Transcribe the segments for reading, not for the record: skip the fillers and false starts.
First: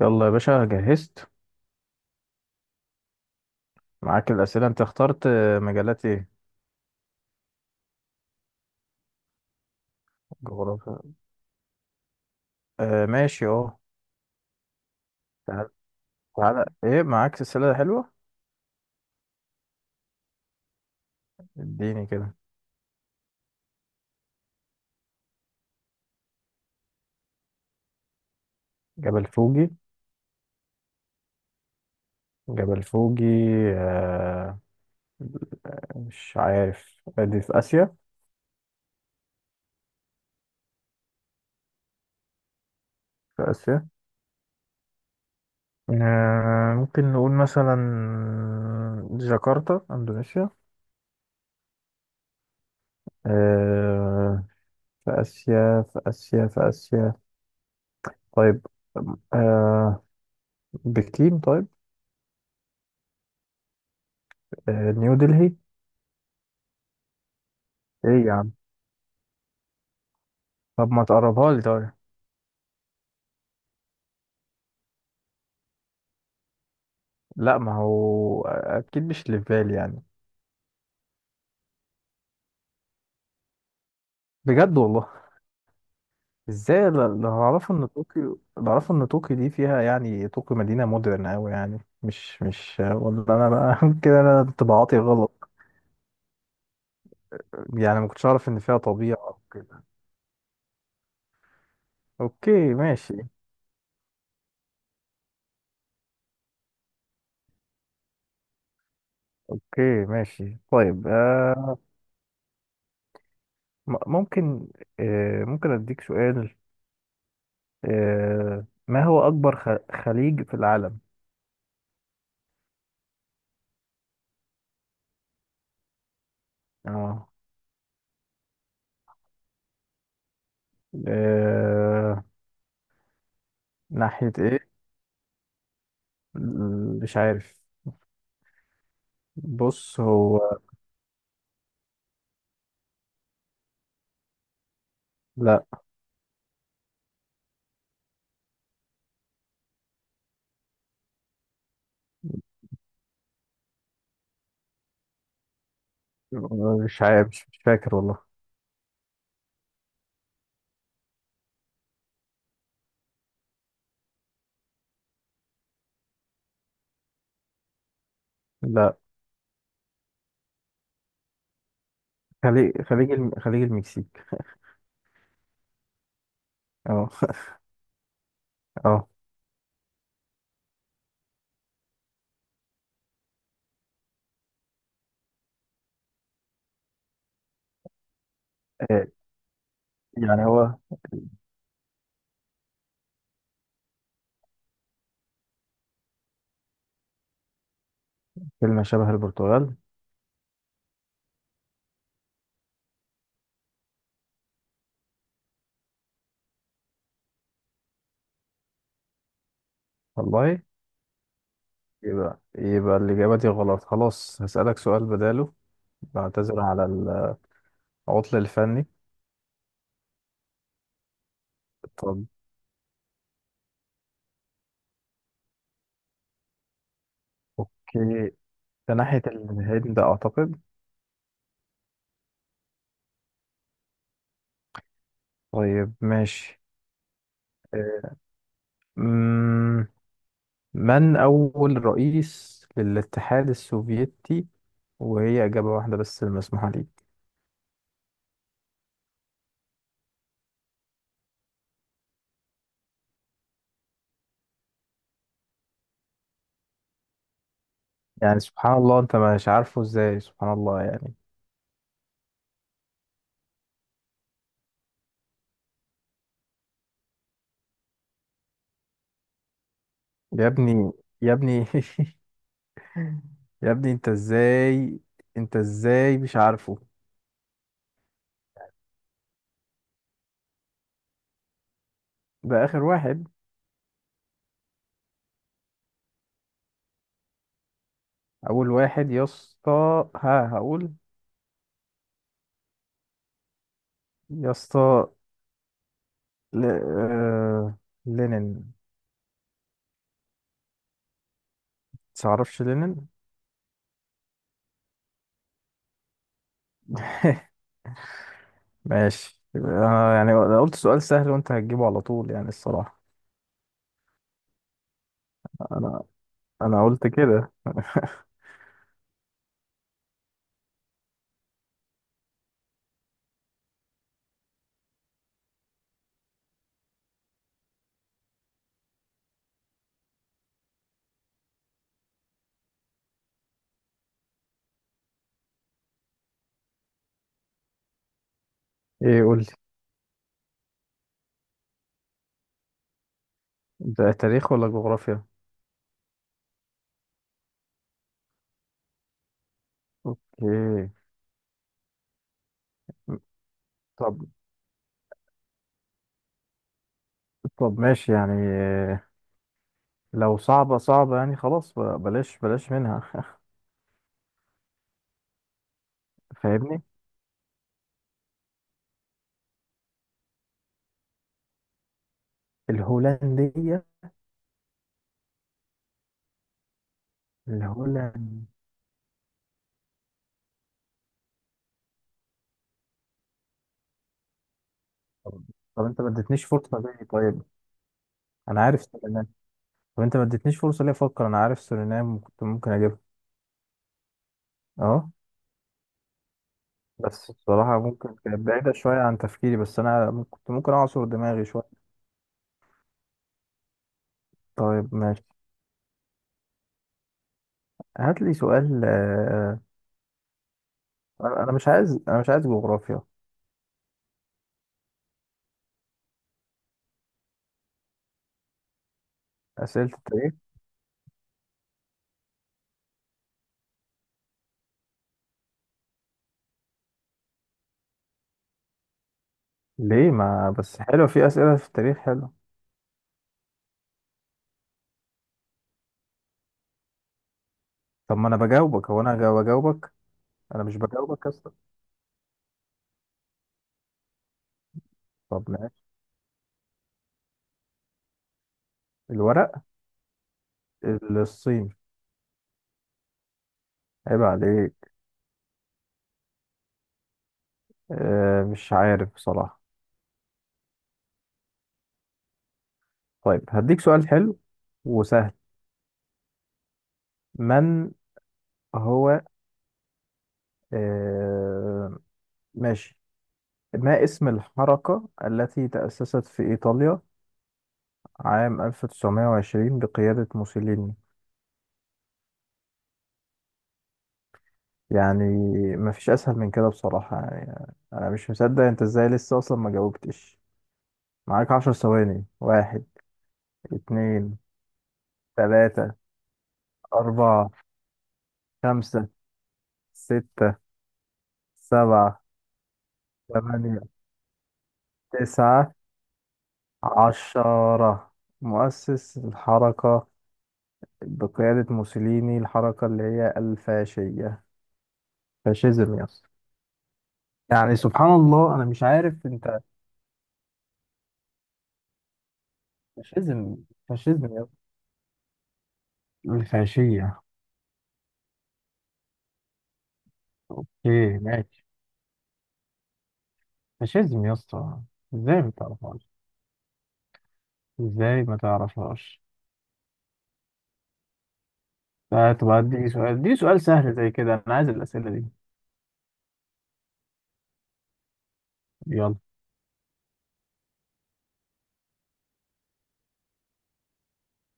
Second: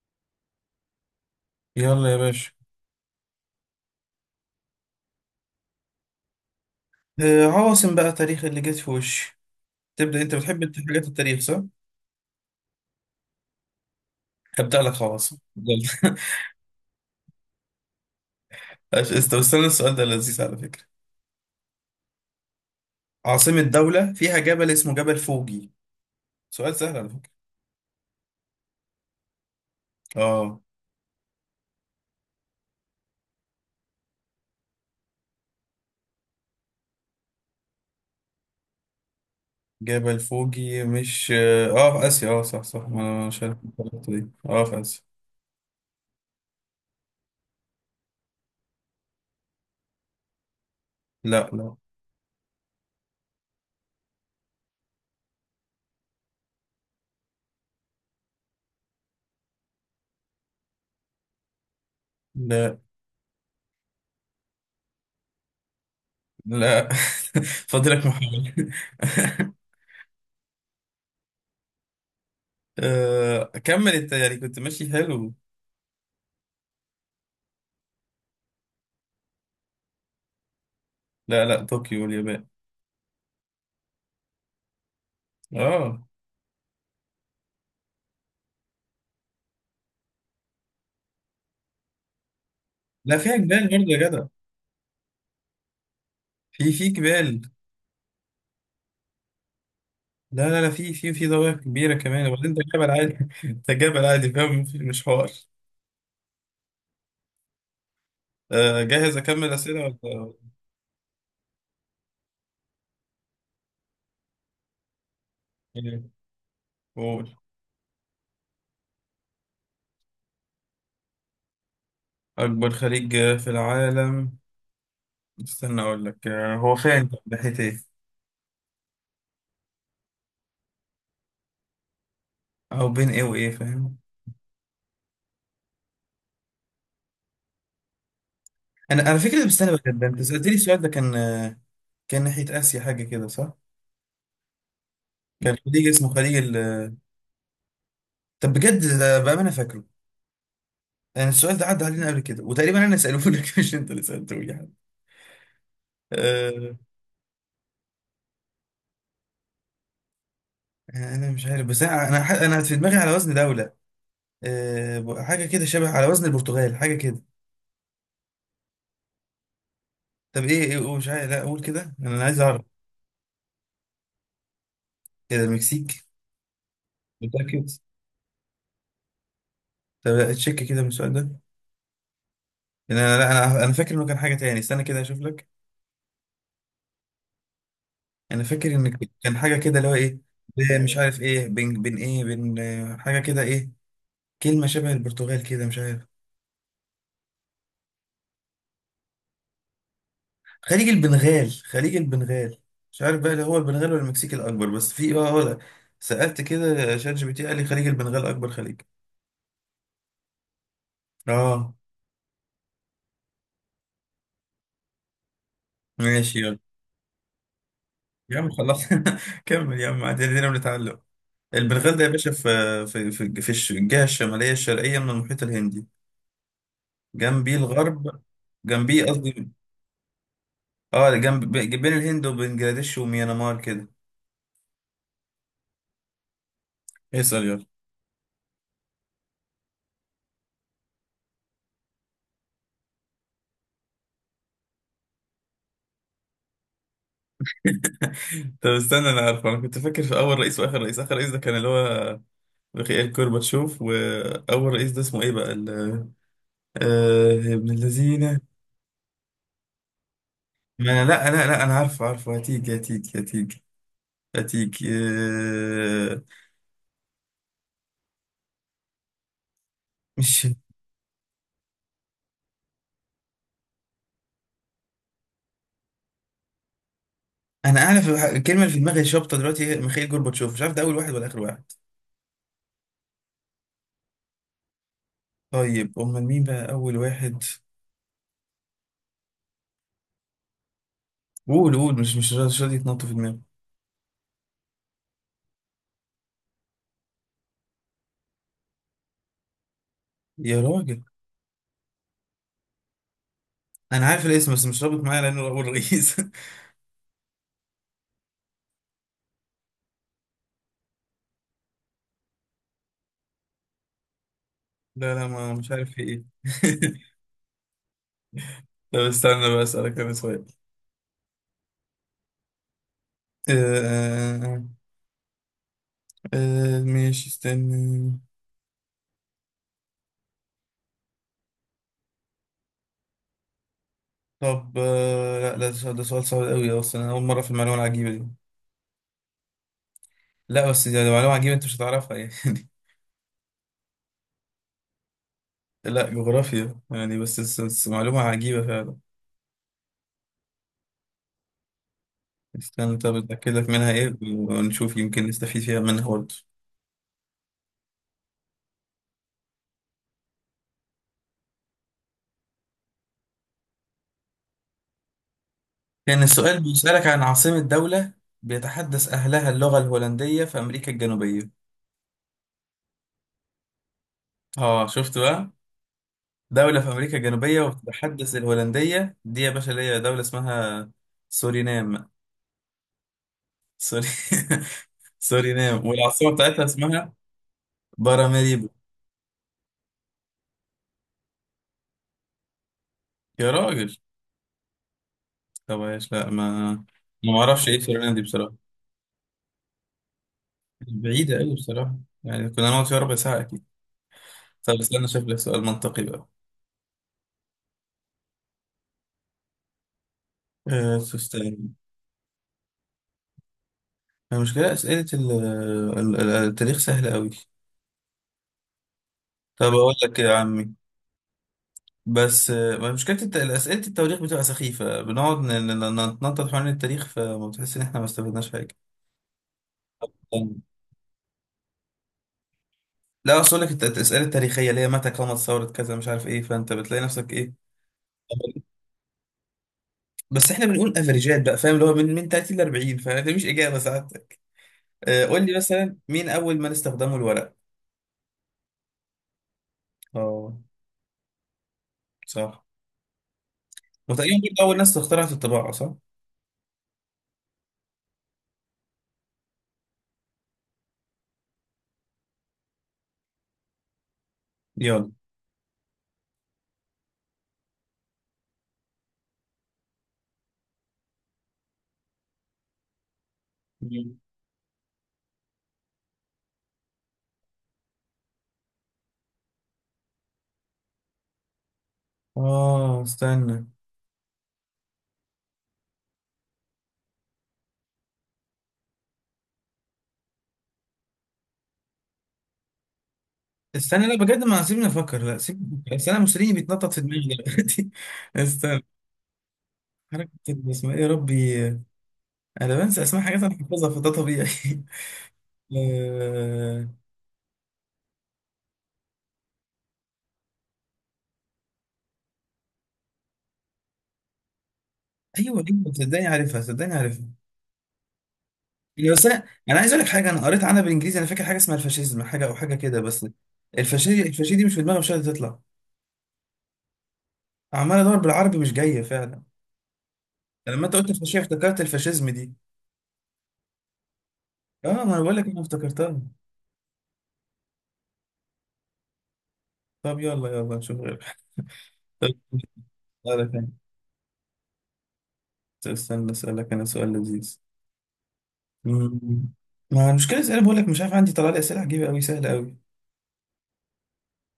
يلا يا باشا، جهزت يلا يا باشا. معاك الأسئلة. أنت اخترت مجالات إيه؟ آه، عواصم بقى، تاريخ اللي جت في وشي. تبدأ انت، بتحب حاجات جغرافيا. التاريخ صح؟ آه ماشي أه. هبدأ لك عواصم تعال يلا. تعال، إيه معاك سلسلة حلوة؟ استنى، السؤال ده لذيذ على فكرة. اديني كده. عاصمة دولة فيها جبل اسمه جبل فوجي. سؤال سهل على فكرة. جبل فوجي. اه، جبل فوجي. آه مش عارف، دي في آسيا. جبل فوجي مش في آسيا. اه، صح صح، ما انا مش في عارف آسيا. الطريقة دي. اه، في آسيا. ممكن نقول مثلا جاكرتا، إندونيسيا. لا لا آه في آسيا، في آسيا، في آسيا. طيب. آه بكين. طيب. لا نيو دلهي. لا فاضلك إيه يا عم، محاولة. طب ما تقربها لي طيب. كمل انت، يعني كنت ماشي حلو. لا، ما هو اكيد مش اللي في بالي يعني. لا لا، طوكيو، اليابان. بجد والله. اه، ازاي؟ اللي اعرفه ان طوكيو، دي فيها يعني، طوكيو مدينه مودرن قوي يعني، مش لا ولا فيها انا جبال برضه بقى يا كده. جدع. انا انطباعاتي غلط في جبال. يعني، ما كنتش اعرف ان فيها طبيعه او كده. لا، في ضواحي كبيرة كمان، اوكي وبعدين ده جبل ماشي. عادي. ده جبل عادي. فاهم، مش حوار. آه، جاهز أكمل أسئلة اوكي ولا؟ ماشي. طيب. ممكن. ممكن ولا اديك إيه؟ سؤال؟ قول. ما هو اكبر خليج في العالم؟ أكبر خليج في العالم؟ استنى أقول لك. هو فين طب؟ اه ناحية إيه؟ آه، أو بين إيه وإيه، فاهم. ناحيه ايه؟ مش عارف. أنا على فكرة بستنى بقى، بص ده أنت هو. سألتني السؤال ده، كان كان ناحية آسيا حاجة كده صح؟ كان لا، خليج اسمه خليج ال... طب بجد ده بقى أنا فاكره. يعني السؤال ده عدى علينا قبل كده، وتقريبا أنا سألوه لك مش أنت اللي سألته لي. أه. مش عارف. مش فاكر والله. انا مش عارف، بس انا في دماغي على وزن دولة. أه، حاجة كده شبه على وزن البرتغال، حاجة كده. لا. طب ايه ايه مش عارف، لا اقول كده، انا عايز اعرف. خليج المكسيك. كده المكسيك؟ اه. متأكد؟ اه طب تشيك كده من السؤال ده. إن انا، لا، انا فاكر انه كان حاجة تاني، استنى كده اشوف لك. انا فاكر ان آه، كان حاجة كده اللي هو ايه، يعني هو مش عارف ايه، بين، بين ايه بين حاجة كده ايه، كلمة شبه البرتغال كده، مش عارف. كلمة شبه البرتغال. خليج البنغال، خليج البنغال. مش عارف بقى اللي هو البنغال ولا المكسيك الأكبر، بس في سألت كده شات جي بي تي، قال لي خليج البنغال أكبر خليج. والله؟ اه. يبقى الإجابة دي غلط خلاص. هسألك سؤال بداله. ماشي، يلا. بعتذر على العطل يا عم خلاص. الفني. كمل يا عم، عدينا، بنتعلم. البنغال ده يا طب باشا في الجهة الشمالية الشرقية من المحيط الهندي. جنبيه الغرب، أوكي، ده جنبيه ناحية قصدي. الهند أعتقد. اه، جنب، بين الهند وبنجلاديش وميانمار كده. طيب ماشي. اسأل يلا. أمم، من أول رئيس للاتحاد السوفيتي؟ وهي إجابة واحدة بس المسموحة ليك. طب استنى، انا عارفه، انا كنت فاكر في اول رئيس واخر رئيس. اخر رئيس ده كان اللي هو ميخائيل كورباتشوف، وأول رئيس ده اسمه إيه بقى، ال... آه، ابن الذين. يعني سبحان الله، أنت مش عارفه إزاي؟ سبحان الله ما أنا يعني. لا أنا عارفه، هتيجي هتيجي. آه، مش... يا ابني. يا ابني يا ابني أنت إزاي، أنت إزاي مش عارفه؟ أنا أعرف الكلمة اللي في دماغي شابطة دلوقتي هي ميخائيل كورباتشوف، مش عارف ده أول واحد ولا آخر واحد. ده آخر واحد. طيب أمال مين بقى أول واحد؟ أول واحد يا اسطى، ها هقول. قول قول، مش راضي يتنطط في دماغي. يا اسطى ل... آه... لينين. يا راجل، متعرفش لينين؟ أنا عارف الاسم بس مش رابط معايا لأنه أول رئيس. ماشي. يعني أنا، يعني قلت سؤال سهل وأنت هتجيبه على طول، يعني الصراحة. لا لا ما مش عارف في أنا إيه. انا قلت كده. طب استنى بقى أسألك أنا سؤال. آه، آه، آه. ماشي، استنى. طب، آه لا لا ده سؤال، ده سؤال صعب قوي اصلا، انا اول مره في المعلومه العجيبه دي. ايه، قول لي. لا بس دي معلومه عجيبه، انت مش هتعرفها يعني. ده تاريخ ولا جغرافيا؟ لا، جغرافيا، يعني بس، معلومه عجيبه فعلا. ايه؟ استنى، طب اتاكد لك منها ايه طب. ونشوف، يمكن نستفيد فيها، منها برضه. طب ماشي يعني، إيه لو صعبة؟ صعبة يعني، خلاص بلاش بلاش منها. كان السؤال فاهمني. بيسالك عن عاصمه دوله بيتحدث اهلها اللغه الهولنديه في امريكا الجنوبيه. الهولندية. اه، شفت بقى؟ دوله في امريكا الجنوبيه وبتتحدث الهولند. الهولنديه، دي يا باشا اللي هي دوله اسمها سورينام. سوري طب. طب سورينام، انت ما والعاصمة اديتنيش بتاعتها فرصة ليه اسمها طيب؟ انا باراماريبو. عارف سورينام. طب انت ما اديتنيش فرصة ليه افكر؟ انا عارف سورينام وكنت ممكن اجيبها. يا راجل، اه، طب ايش، لا ما أنا... بس ما اعرفش بصراحة ايه سورينام ممكن دي كانت بصراحة، بعيدة شوية عن تفكيري، بس انا كنت ممكن اعصر بعيدة دماغي قوي شوية. بصراحة، يعني كنا نقعد فيها ربع ساعة أكيد. طب طيب استنى ماشي. أشوف لك سؤال منطقي بقى. هات لي سؤال أه انا. أنا تستاهل. مش عايز انا مش عايز جغرافيا. المشكلة أسئلة التاريخ سهلة قوي. طب أقول اسئله لك التاريخ يا عمي، بس ما مشكلة أسئلة التواريخ بتبقى سخيفة، بنقعد نتنطط حوالين التاريخ، فما بتحس إن إحنا ما استفدناش حاجة. ليه؟ ما بس حلو، في اسئله في التاريخ حلو. لا، اصل لك الاسئله التاريخيه اللي هي متى قامت ثوره كذا، مش عارف ايه، فانت بتلاقي نفسك ايه. طب ما انا بجاوبك، هو انا بجاوبك. بس انا احنا مش بنقول بجاوبك افريجات اصلا. بقى، فاهم، اللي هو من 30 ل 40، فده مش اجابه ساعتك. آه، قول طب لي ماشي. مثلا، مين اول من استخدموا الورق؟ الورق. اه الصين. صح. عيب وتقريبا برضه اول عليك. ناس اخترعت الطباعه صح؟ مش عارف بصراحه. طيب هديك سؤال حلو يلا. وسهل. من هو آه ماشي. ما مم. اسم الحركه التي تاسست في ايطاليا عام 1920 بقياده موسوليني؟ اه استنى، يعني مفيش اسهل من كده بصراحة، يعني انا مش مصدق انت ازاي لسه اصلا ما جاوبتش. معاك 10 ثواني. واحد، استنى، لا اتنين، بجد ما سيبني افكر، لا سيب تلاتة، بس، انا مسلمي بيتنطط في دماغي اربعة، دلوقتي. استنى، خمسة، ستة، حركه اسمها ايه يا ربي؟ سبعة، انا بنسى اسماء حاجات انا تمانية، حافظها، فده طبيعي. تسعة، آه، عشرة. مؤسس الحركة بقيادة موسوليني، الحركة اللي هي الفاشية. ايوه ايوه، فاشيزم يا صدقني اسطى. عارفها، صدقني عارفها. يعني سبحان الله، انا مش يعني بس عارف انا، انت. انا عايز اقول لك حاجه، انا قريت عنها بالانجليزي، انا فاكر حاجه اسمها الفاشيزم حاجه، او حاجه كده، بس فاشيزم. الفاشي فاشيزم يا اسطى، الفاشي دي مش في دماغي، مش قادر تطلع. الفاشية. عمال ادور بالعربي مش جايه فعلا. يعني لما انت قلت اوكي الفاشيه، ماشي. افتكرت الفاشيزم دي. فاشيزم يا اسطى. اه، ما انا بقول ازاي لك ما انا تعرفهاش؟ افتكرتها. ازاي ما تعرفهاش؟ طب يلا يلا، نشوف غيرها. طب طب اديني سؤال، اديني اسالك سؤال انا، سهل زي كده. انا عايز الاسئله دي. استنى، اسالك انا سؤال لذيذ. يلا مم. ما المشكله، اسئله بقول لك مش عارف، عندي طلع لي اسئله عجيبه قوي، سهله قوي.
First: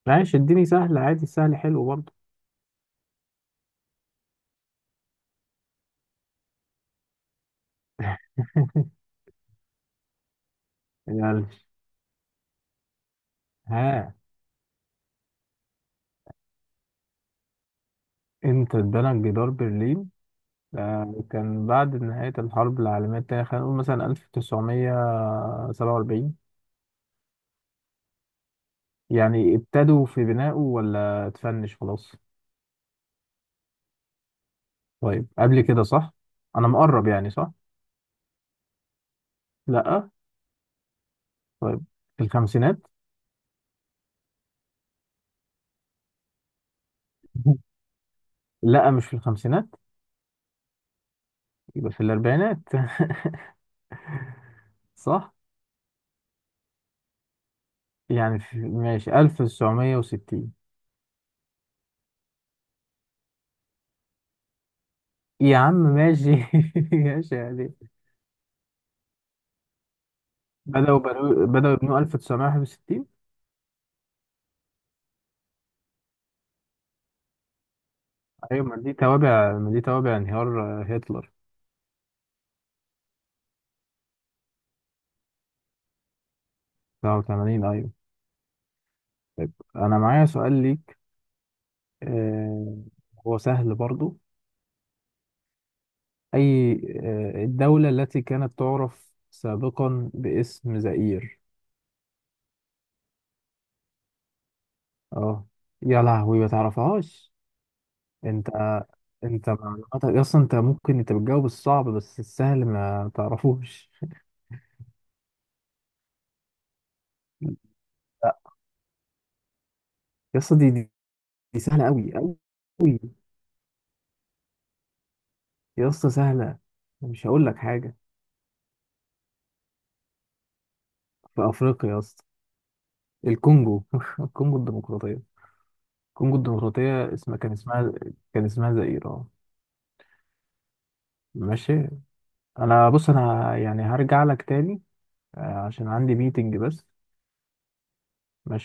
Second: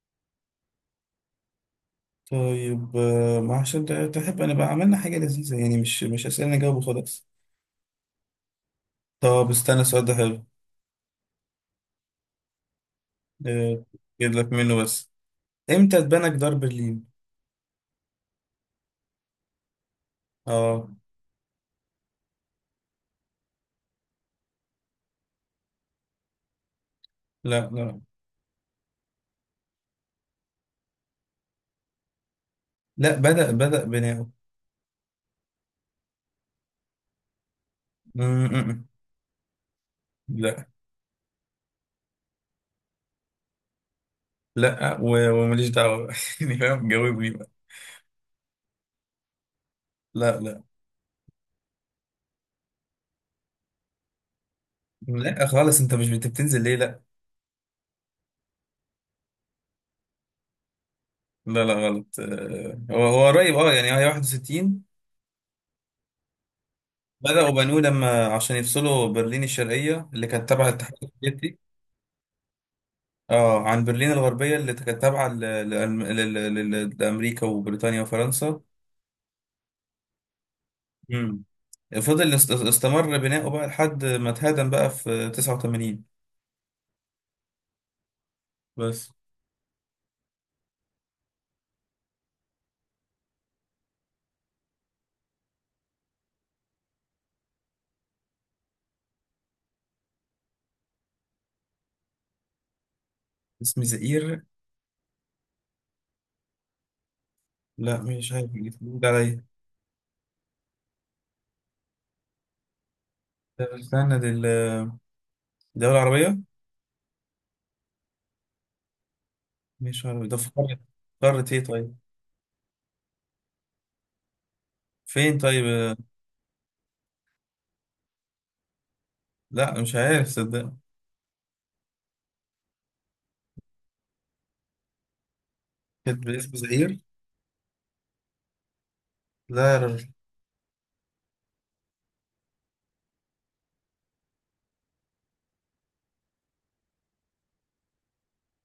ماشي، اديني سهل عادي، السهل حلو برضه. طيب ما عشان تحب انا بقى، عملنا حاجه لذيذه، يعني مش اسئله نجاوب وخلاص. طب استنى، السؤال ده حلو. يلا. آه، ها. جيب لك منه بس. امتى اتبنى جدار برلين؟ امتى اتبنى جدار برلين؟ اه كان بعد نهاية الحرب العالمية التانية. خلينا نقول مثلا 1947. لا لا، يعني ابتدوا في بنائه ولا اتفنش خلاص؟ لا بدأ، بناؤه. طيب، قبل كده؟ صح، أنا مقرب يعني؟ صح؟ م- م- م. لأ. لا. طيب، في الخمسينات. وماليش دعوة بقى. يعني فاهم، جاوبني بقى. لا، مش في الخمسينات. لا لا. يبقى في الأربعينات. صح؟ لا خالص، انت مش بتنزل ليه، لا. يعني في ماشي 1960. لا لا غلط. آه، هو هو قريب، اه، يعني هي 61. يا عم ماشي. ماشي بدأوا يعني. بنوه لما عشان يفصلوا برلين الشرقية اللي كانت تابعة الاتحاد السوفيتي. بدأوا يبنوا 1961. اه، عن برلين الغربية اللي كانت تابعة لأمريكا وبريطانيا وفرنسا. أيوة. ما دي توابع، ما دي توابع انهيار هتلر. مم. فضل استمر بناؤه بقى لحد ما اتهدم بقى في 89 89 أيوة. بس. طيب. أنا معايا سؤال ليك آه... هو سهل برضو. أي، الدولة التي كانت تعرف سابقا باسم زئير. اسم زئير؟ اه. يا لهوي، ما تعرفهاش. لا مش انت عارف، جديد عليا. انت معلوماتك اصلا. انت ممكن، انت بتجاوب الصعب، بس السهل ما طب تعرفوش. استنى، دي الدولة العربية؟ لا مش عارف ده، يا في اسطى، قارة؟ قارة دي ايه سهله طيب؟ قوي قوي. فين طيب؟ يا اسطى سهله. مش هقول لك حاجه. لا مش عارف صدق. في افريقيا يا اسطى. الكونجو. الكونجو الديمقراطيه. كانت الكونجو باسم زئير؟ الديمقراطيه اسمها، كان اسمها كان اسمها زائر، اه. لا. ماشي. انا بص يعني هرجع لك تاني، آه، عشان عندي ميتنج بس. ماشي.